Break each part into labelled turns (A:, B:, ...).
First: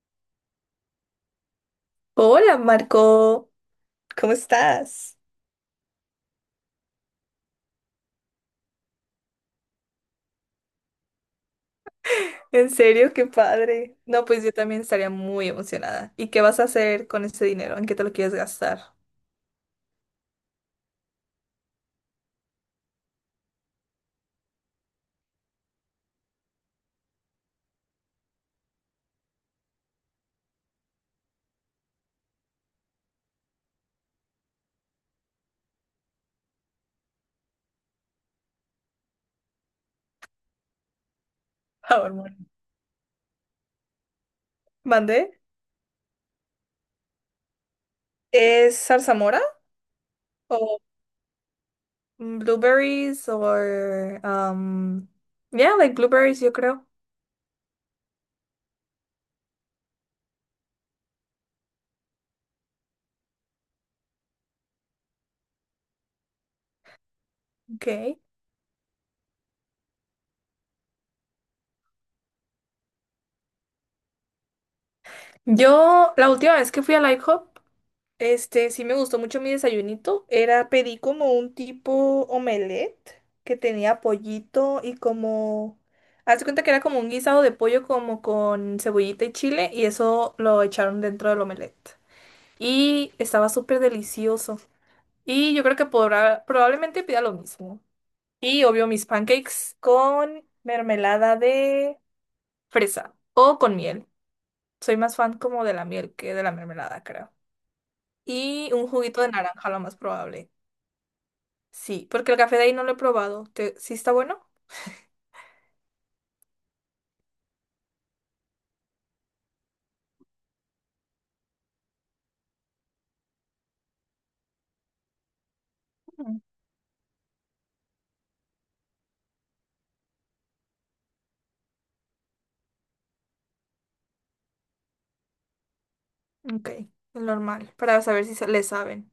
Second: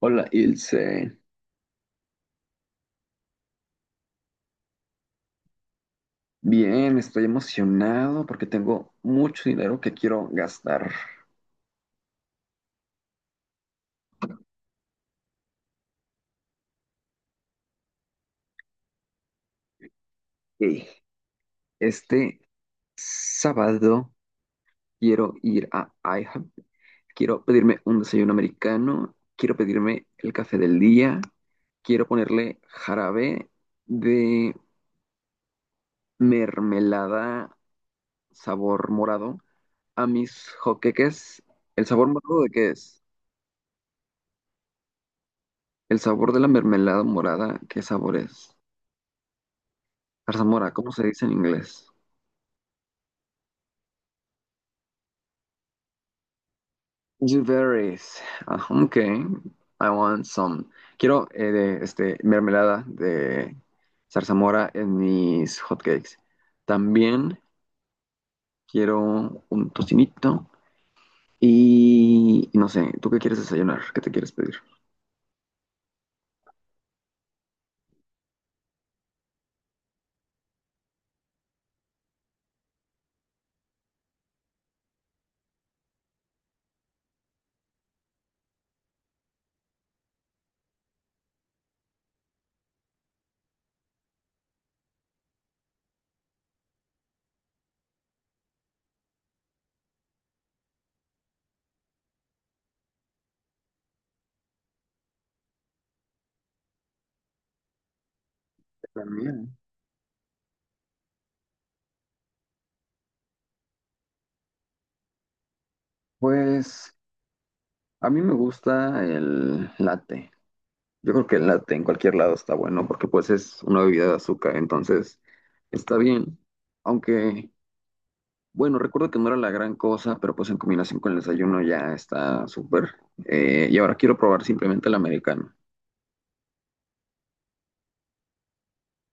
A: Hola, Ilse.
B: Hola Marco, ¿cómo estás?
A: Bien, estoy emocionado porque tengo mucho dinero que quiero gastar.
B: En serio, qué padre. No, pues yo también estaría muy emocionada. ¿Y qué vas a hacer con ese dinero? ¿En qué te lo quieres gastar?
A: Ey, este sábado quiero ir a IHOP, quiero pedirme un desayuno americano, quiero pedirme el café del día, quiero ponerle jarabe de mermelada sabor morado a mis joqueques. ¿El
B: Ah,
A: sabor
B: bueno. Bueno.
A: morado de qué es?
B: ¿Mandé?
A: ¿El sabor de la mermelada morada? ¿Qué sabor es?
B: ¿Es zarzamora?
A: Zarzamora,
B: ¿O
A: ¿cómo se dice en inglés?
B: blueberries? ¿O...? um, yeah, like blueberries, yo creo.
A: Blueberries. Ah, ok. I want some. Quiero mermelada de zarzamora en mis hotcakes. También
B: Okay.
A: quiero un tocinito y y no sé, ¿tú qué quieres desayunar? ¿Qué te quieres pedir?
B: Yo, la última vez que fui al IHOP, este, sí me gustó mucho mi desayunito. Era, pedí como un tipo omelette que tenía pollito y como... Haz de cuenta que era como un guisado de pollo como con cebollita y chile y eso lo echaron dentro del omelette. Y estaba súper delicioso. Y yo creo que podrá, probablemente pida lo mismo. Y obvio mis pancakes con mermelada de fresa o con miel. Soy más fan como de la miel que de la mermelada, creo. Y un juguito de
A: También.
B: naranja, lo más probable. Sí, porque el café de ahí no lo he probado. ¿Te- ¿Sí está bueno?
A: Pues a mí me gusta el latte. Yo creo que el latte en cualquier lado está bueno porque pues es una bebida de azúcar, entonces está bien.
B: Mm.
A: Aunque Bueno, recuerdo que no era la gran cosa, pero pues en combinación con el desayuno ya está súper. Y ahora quiero probar simplemente el americano.
B: Ok, el normal, para saber si sa- le saben.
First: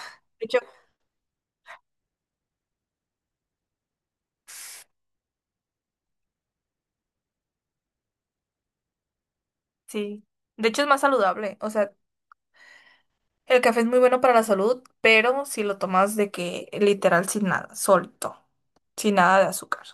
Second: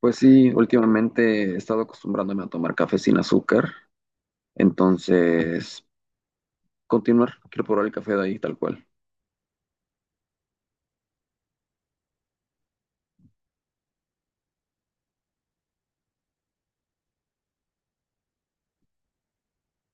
A: Pues
B: De
A: sí,
B: hecho,
A: últimamente he estado acostumbrándome a tomar café sin azúcar, entonces quiero probar el café de ahí tal cual.
B: sí. De hecho es más saludable. O sea, el café es muy bueno para la salud, pero si lo tomas de que literal sin nada, solto, sin nada de azúcar.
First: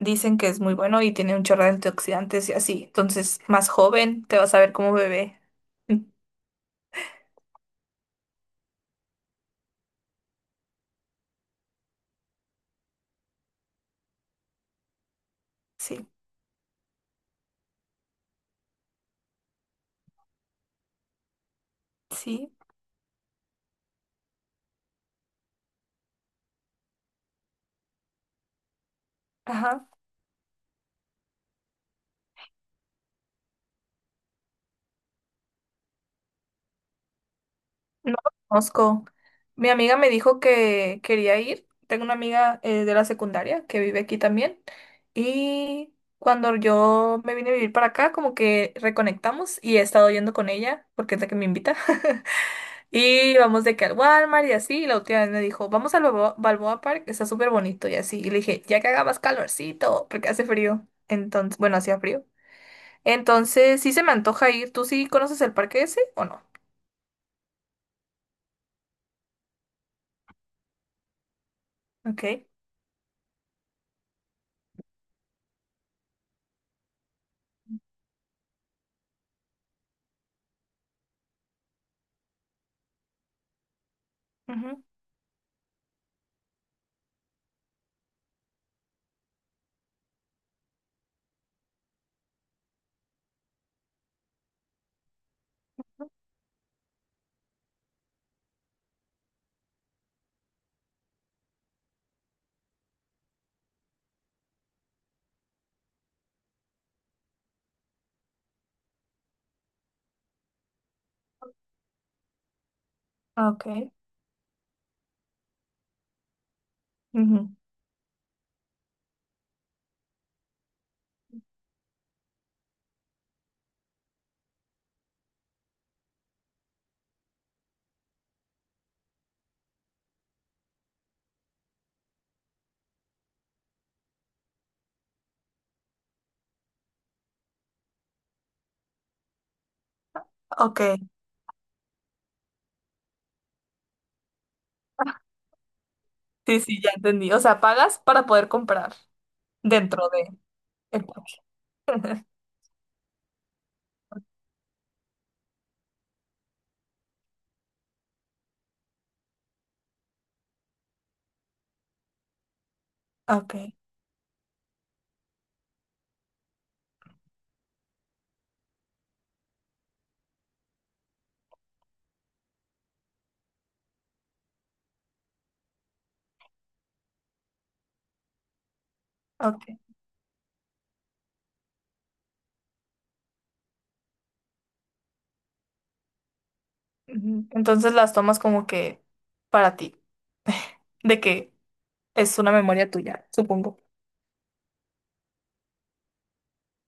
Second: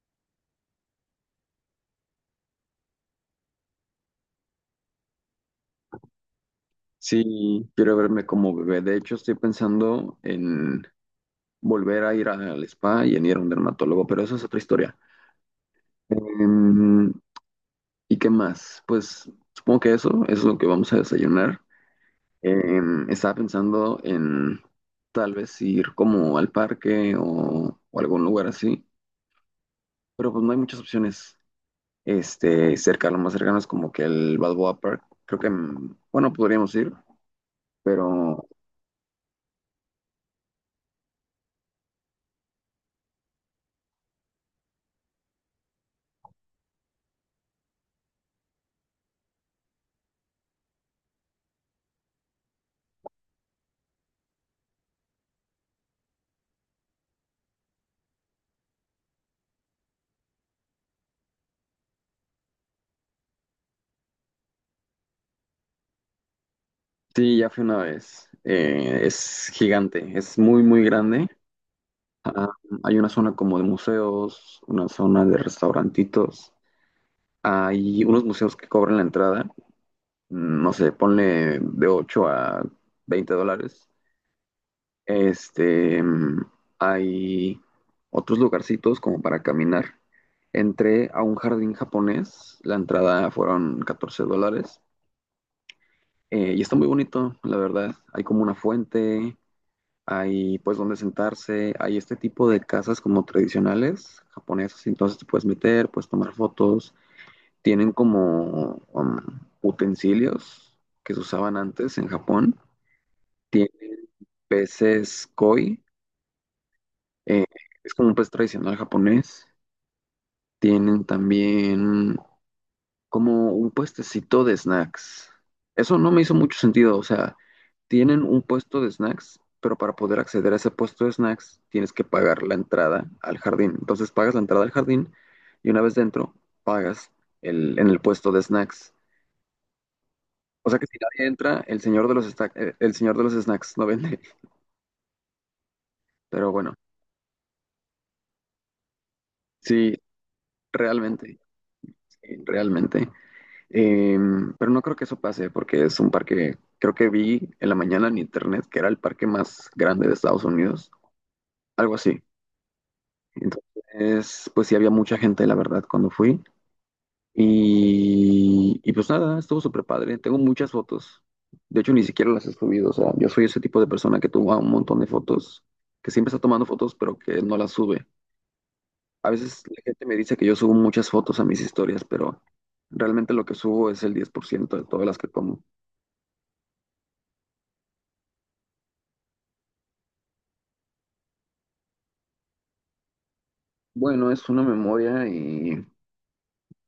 B: Dicen que es muy bueno y tiene un chorro de antioxidantes y así. Entonces, más joven, te vas a ver como bebé.
A: Sí, quiero verme como bebé. De hecho, estoy pensando en volver a ir al spa y en ir a un dermatólogo, pero eso es otra historia.
B: Sí,
A: Em, ¿Y qué más? Pues supongo que eso es lo que vamos a desayunar.
B: sí.
A: Estaba pensando en tal vez ir como al parque o algún lugar así,
B: Ajá.
A: pero pues no hay muchas opciones. Cerca, lo más cercano es como que el Balboa Park. Creo que, bueno, podríamos ir,
B: No lo
A: pero
B: conozco. Mi amiga me dijo que quería ir. Tengo una amiga de la secundaria que vive aquí también. Y cuando yo me vine a vivir para acá, como que reconectamos y he estado yendo con ella porque es la que me invita. Y vamos de que al Walmart y así. Y la última vez me dijo, vamos al Balboa, Balboa Park, está súper bonito y así. Y le dije, ya que haga más calorcito, porque hace frío. Entonces, bueno, hacía frío. Entonces, sí se me antoja ir. ¿Tú sí conoces el parque ese o no?
A: sí, ya fui una vez. Es gigante, es muy, muy grande. Ah,
B: Ok.
A: hay una zona como de museos, una zona de restaurantitos. Hay unos museos que cobran la entrada, no sé, ponle de 8 a 20 dólares.
B: Ujú.
A: Este, mm, Hay otros lugarcitos como para caminar. Entré a un jardín japonés, la entrada fueron 14 dólares y está muy bonito, la verdad. Hay como una fuente, hay pues donde sentarse, hay este tipo de casas como tradicionales japonesas, entonces te puedes meter, puedes tomar fotos. Tienen como utensilios que se usaban antes en Japón.
B: Ok.
A: Tienen peces koi. Eh,
B: Ujú.
A: es como un puesto tradicional japonés. Tienen también como un puestecito de snacks. Eso no me hizo mucho sentido. O sea, tienen un puesto de snacks, pero para poder acceder a ese puesto de snacks tienes que pagar la entrada al jardín. Entonces pagas la entrada al jardín y una vez dentro pagas el, en el puesto de snacks. O sea
B: Ok,
A: que si nadie entra, el señor de los, esta- el señor de los snacks no vende. Pero
B: sí,
A: bueno,
B: sí, ya entendí. O sea, pagas para poder comprar
A: sí,
B: dentro de el
A: realmente,
B: parque.
A: sí, realmente. Eh, pero no creo que eso pase porque es un parque, creo que vi en la mañana en internet que era el parque más grande de Estados Unidos, algo así.
B: Ok,
A: Entonces, pues sí había mucha gente, la verdad, cuando fui. Y pues nada, estuvo súper padre. Tengo muchas fotos. De hecho, ni siquiera las he subido. O sea, yo soy ese tipo de persona que toma un montón de fotos, que siempre está tomando fotos, pero que no las sube. A veces la
B: ok.
A: gente me dice que yo subo muchas fotos a mis historias, pero realmente lo que subo es el 10% de todas las que tomo.
B: Ujú. Entonces las tomas como que para ti, de que es una memoria tuya, supongo.
A: Bueno, es una memoria y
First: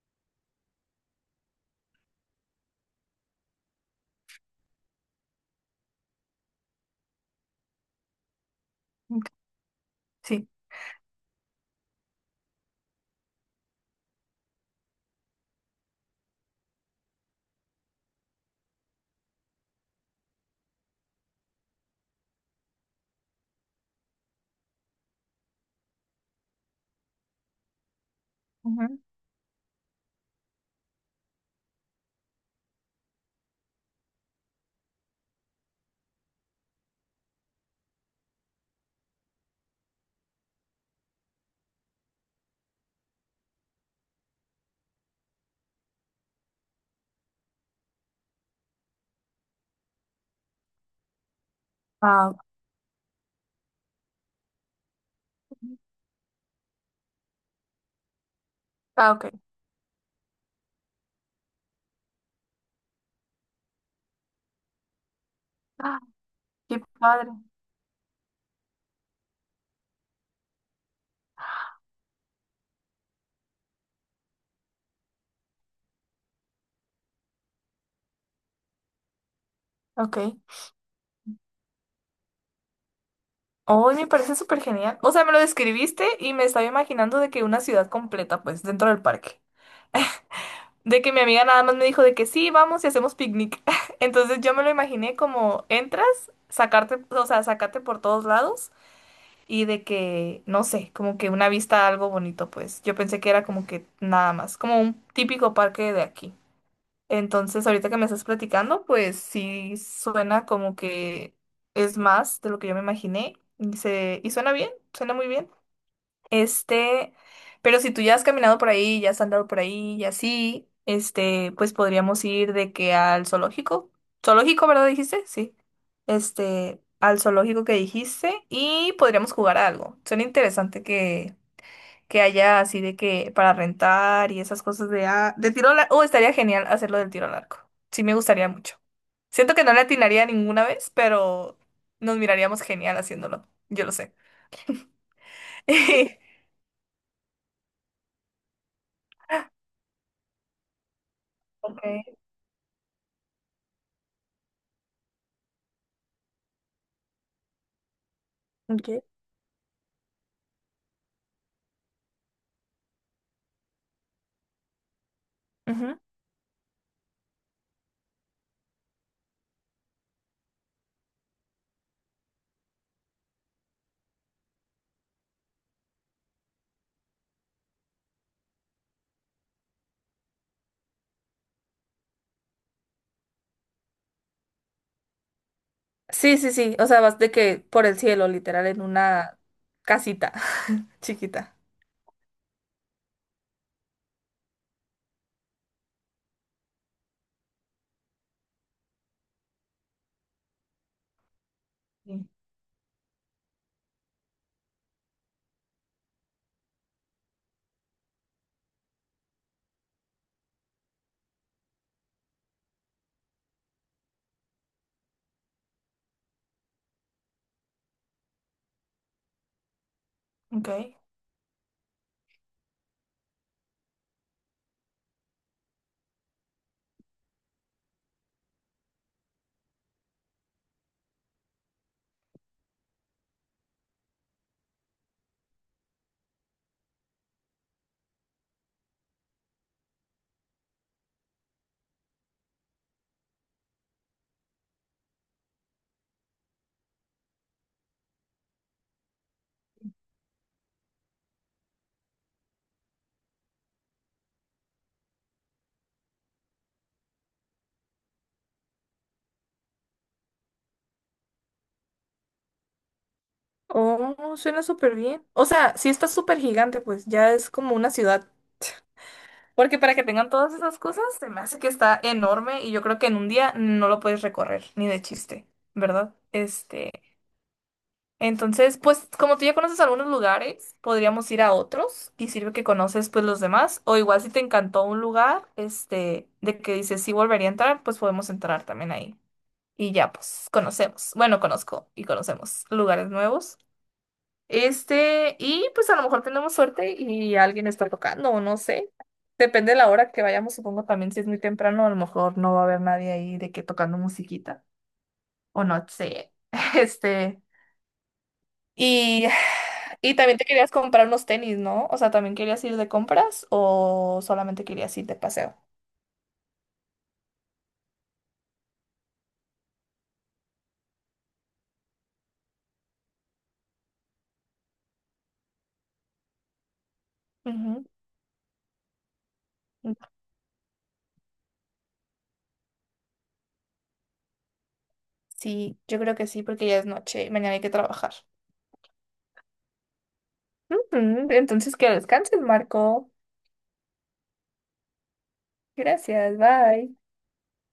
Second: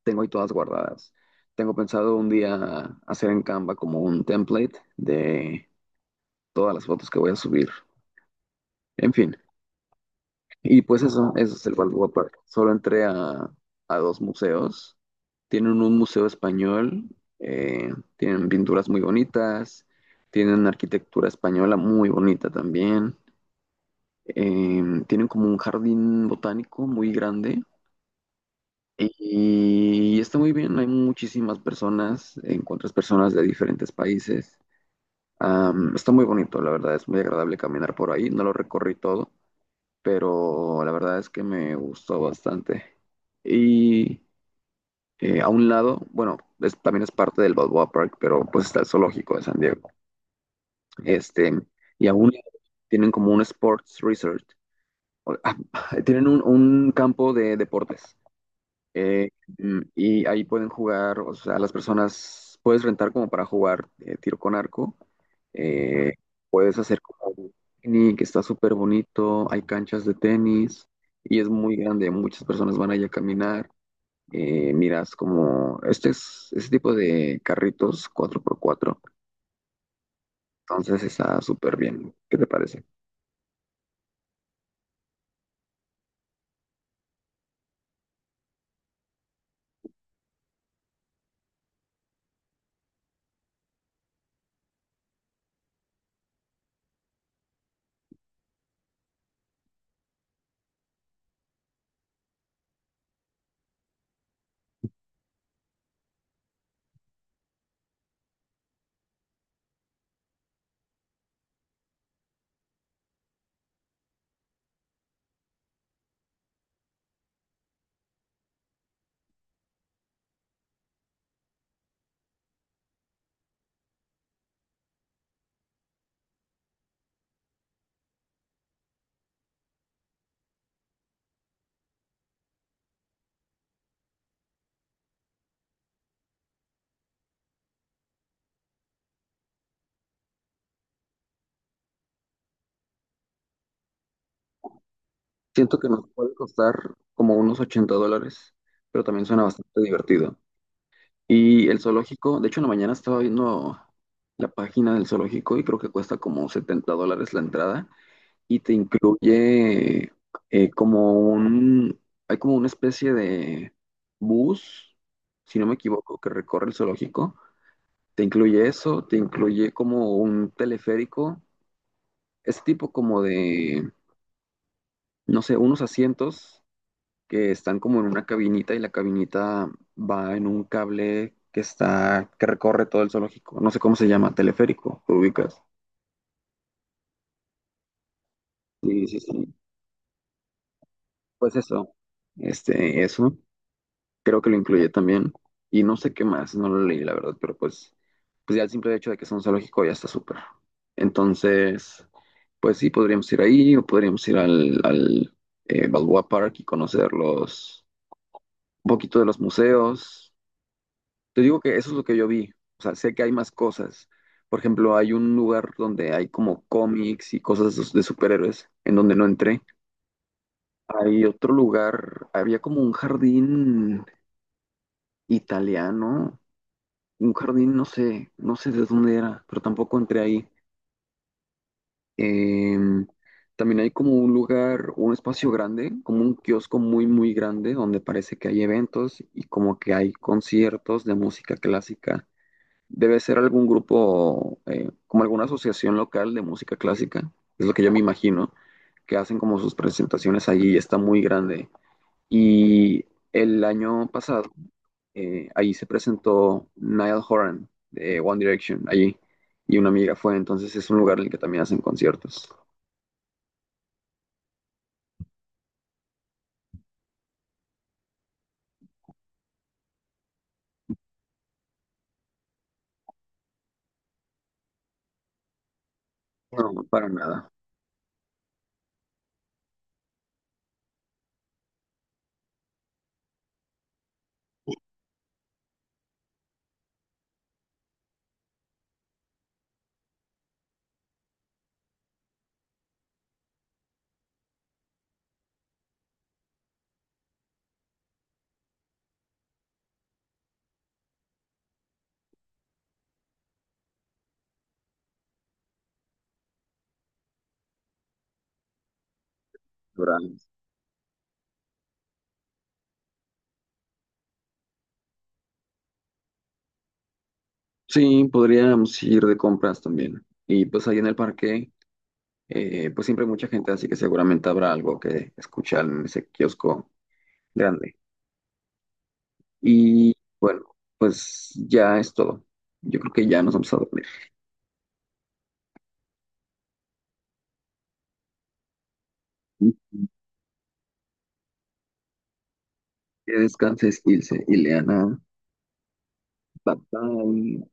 A: tengo ahí todas guardadas. Tengo pensado un día hacer en Canva como un template de todas las fotos que voy a subir. En
B: Ok,
A: fin,
B: sí.
A: y pues eso es el wallpaper. Solo entré a dos museos. Tienen un museo español, tienen pinturas muy bonitas, tienen arquitectura española muy bonita también. Tienen como un jardín botánico muy grande.
B: Ujú.
A: Y está muy bien, hay muchísimas personas, encuentras personas de diferentes países. Está muy bonito, la verdad, es muy agradable caminar por ahí. No lo recorrí todo, pero la verdad es que me gustó bastante. Y a un lado, bueno, es- también es parte del Balboa Park, pero pues está el zoológico de San Diego. Este, y a
B: Ah,
A: un
B: ok.
A: lado tienen como un sports resort, o- tienen un campo de deportes.
B: Ah,
A: Eh,
B: ok.
A: y ahí pueden jugar, o sea, las personas puedes rentar como para jugar tiro con arco.
B: Ah,
A: eh, Puedes
B: qué
A: hacer
B: padre.
A: como un picnic, está súper bonito, hay canchas de tenis y es muy grande, muchas personas van allá a caminar. Miras como este es este tipo de carritos 4x4,
B: Ok.
A: entonces está súper bien. ¿Qué te parece?
B: Hoy me parece súper genial. O sea, me lo describiste y me estaba imaginando de que una ciudad completa, pues, dentro del parque. De que mi amiga nada más me dijo de que sí, vamos y hacemos picnic. Entonces yo me lo imaginé como entras, sacarte, o sea, sacarte por todos lados y de que, no sé, como que una vista algo bonito, pues. Yo pensé que era como que nada más, como un típico parque de aquí. Entonces ahorita que me estás platicando, pues sí suena como que es más de lo que yo me imaginé y, se, y suena bien, suena muy bien. Este, pero si tú ya has caminado por ahí, ya has andado por ahí y así, este, pues podríamos ir de que al zoológico. Zoológico, ¿verdad? Dijiste, sí. Este, al zoológico que dijiste y podríamos jugar a algo. Suena interesante que haya así de que para rentar y esas cosas de, ah, de tiro al arco. Oh, estaría genial hacerlo del tiro al arco. Sí, me gustaría mucho. Siento que no le atinaría ninguna vez, pero nos miraríamos genial haciéndolo. Yo lo sé.
A: Siento que nos puede costar como unos 80 dólares, pero también suena bastante divertido. Y el
B: Ok.
A: zoológico, de hecho, en la mañana estaba viendo la página del zoológico y creo que cuesta como 70 dólares la entrada y te
B: Ok.
A: incluye eh, como un, hay como una especie de bus, si no me
B: Ujú.
A: equivoco, que recorre el zoológico. Te incluye eso, te incluye como un teleférico, ese tipo como de, no sé, unos asientos que están como en una cabinita y la cabinita va en un cable que recorre todo el zoológico. No sé cómo se llama, teleférico, ¿te ubicas?
B: Sí, sí, sí. O sea, vas de que por el cielo, literal, en
A: Sí, sí,
B: una
A: sí.
B: casita
A: Pues
B: chiquita.
A: eso, creo que lo incluye también. Y no sé qué más, no lo leí, la verdad, pero pues ya el simple hecho de que sea un zoológico ya está súper. Entonces,
B: Sí.
A: pues sí, podríamos ir ahí o podríamos ir al Balboa Park y conocer un poquito de los museos. Te digo que eso es lo que yo vi. O sea, sé que hay más cosas. Por ejemplo, hay un lugar donde hay como cómics y cosas de superhéroes, en donde no entré.
B: Ok.
A: Hay otro lugar, había como un jardín italiano, un jardín, no sé, no sé de dónde era, pero tampoco entré ahí. Em, También hay como un lugar, un espacio grande, como un kiosco muy, muy grande, donde parece que hay eventos y como que hay conciertos de música clásica. Debe ser algún grupo, como alguna asociación local de música clásica, es lo que yo me imagino, que hacen como sus presentaciones allí y está muy grande. Y el año pasado, ahí se presentó Niall Horan de One Direction, allí, y una amiga fue, entonces es un lugar en el que también hacen conciertos.
B: Oh, suena súper bien. O sea, sí está súper gigante, pues ya es como una ciudad. Porque para que tengan todas esas cosas, se me hace que está enorme y yo creo que en un día no lo puedes recorrer, ni de chiste, ¿verdad?
A: No,
B: Este.
A: para nada.
B: Entonces, pues como tú ya conoces algunos lugares, podríamos ir a otros y sirve que conoces pues los demás. O igual si te encantó un lugar, este, de que dices sí volvería a entrar, pues podemos entrar también ahí. Y ya pues conocemos. Bueno, conozco y conocemos lugares nuevos. Este, y pues a lo mejor tenemos suerte y alguien está tocando, o no sé. Depende de la hora que vayamos, supongo también si es muy temprano, a lo mejor no va a haber nadie ahí de que tocando musiquita. O no sé. Este. Y, y
A: Ahora,
B: también te querías comprar unos tenis, ¿no? O sea, ¿también querías ir de compras o solamente querías ir de paseo?
A: sí, podríamos ir de compras también. Y pues ahí en el parque, pues siempre hay mucha gente, así que seguramente habrá algo que escuchar en ese kiosco grande.
B: Ujú.
A: Y bueno, pues ya es todo. Yo creo que ya nos vamos a dormir.
B: Sí, yo creo que sí, porque ya es noche y mañana hay que trabajar. Ujú, entonces, que descanses, Marco.
A: Que descanses, Ilse. Y Leana,
B: Gracias,
A: bye
B: bye.
A: bye.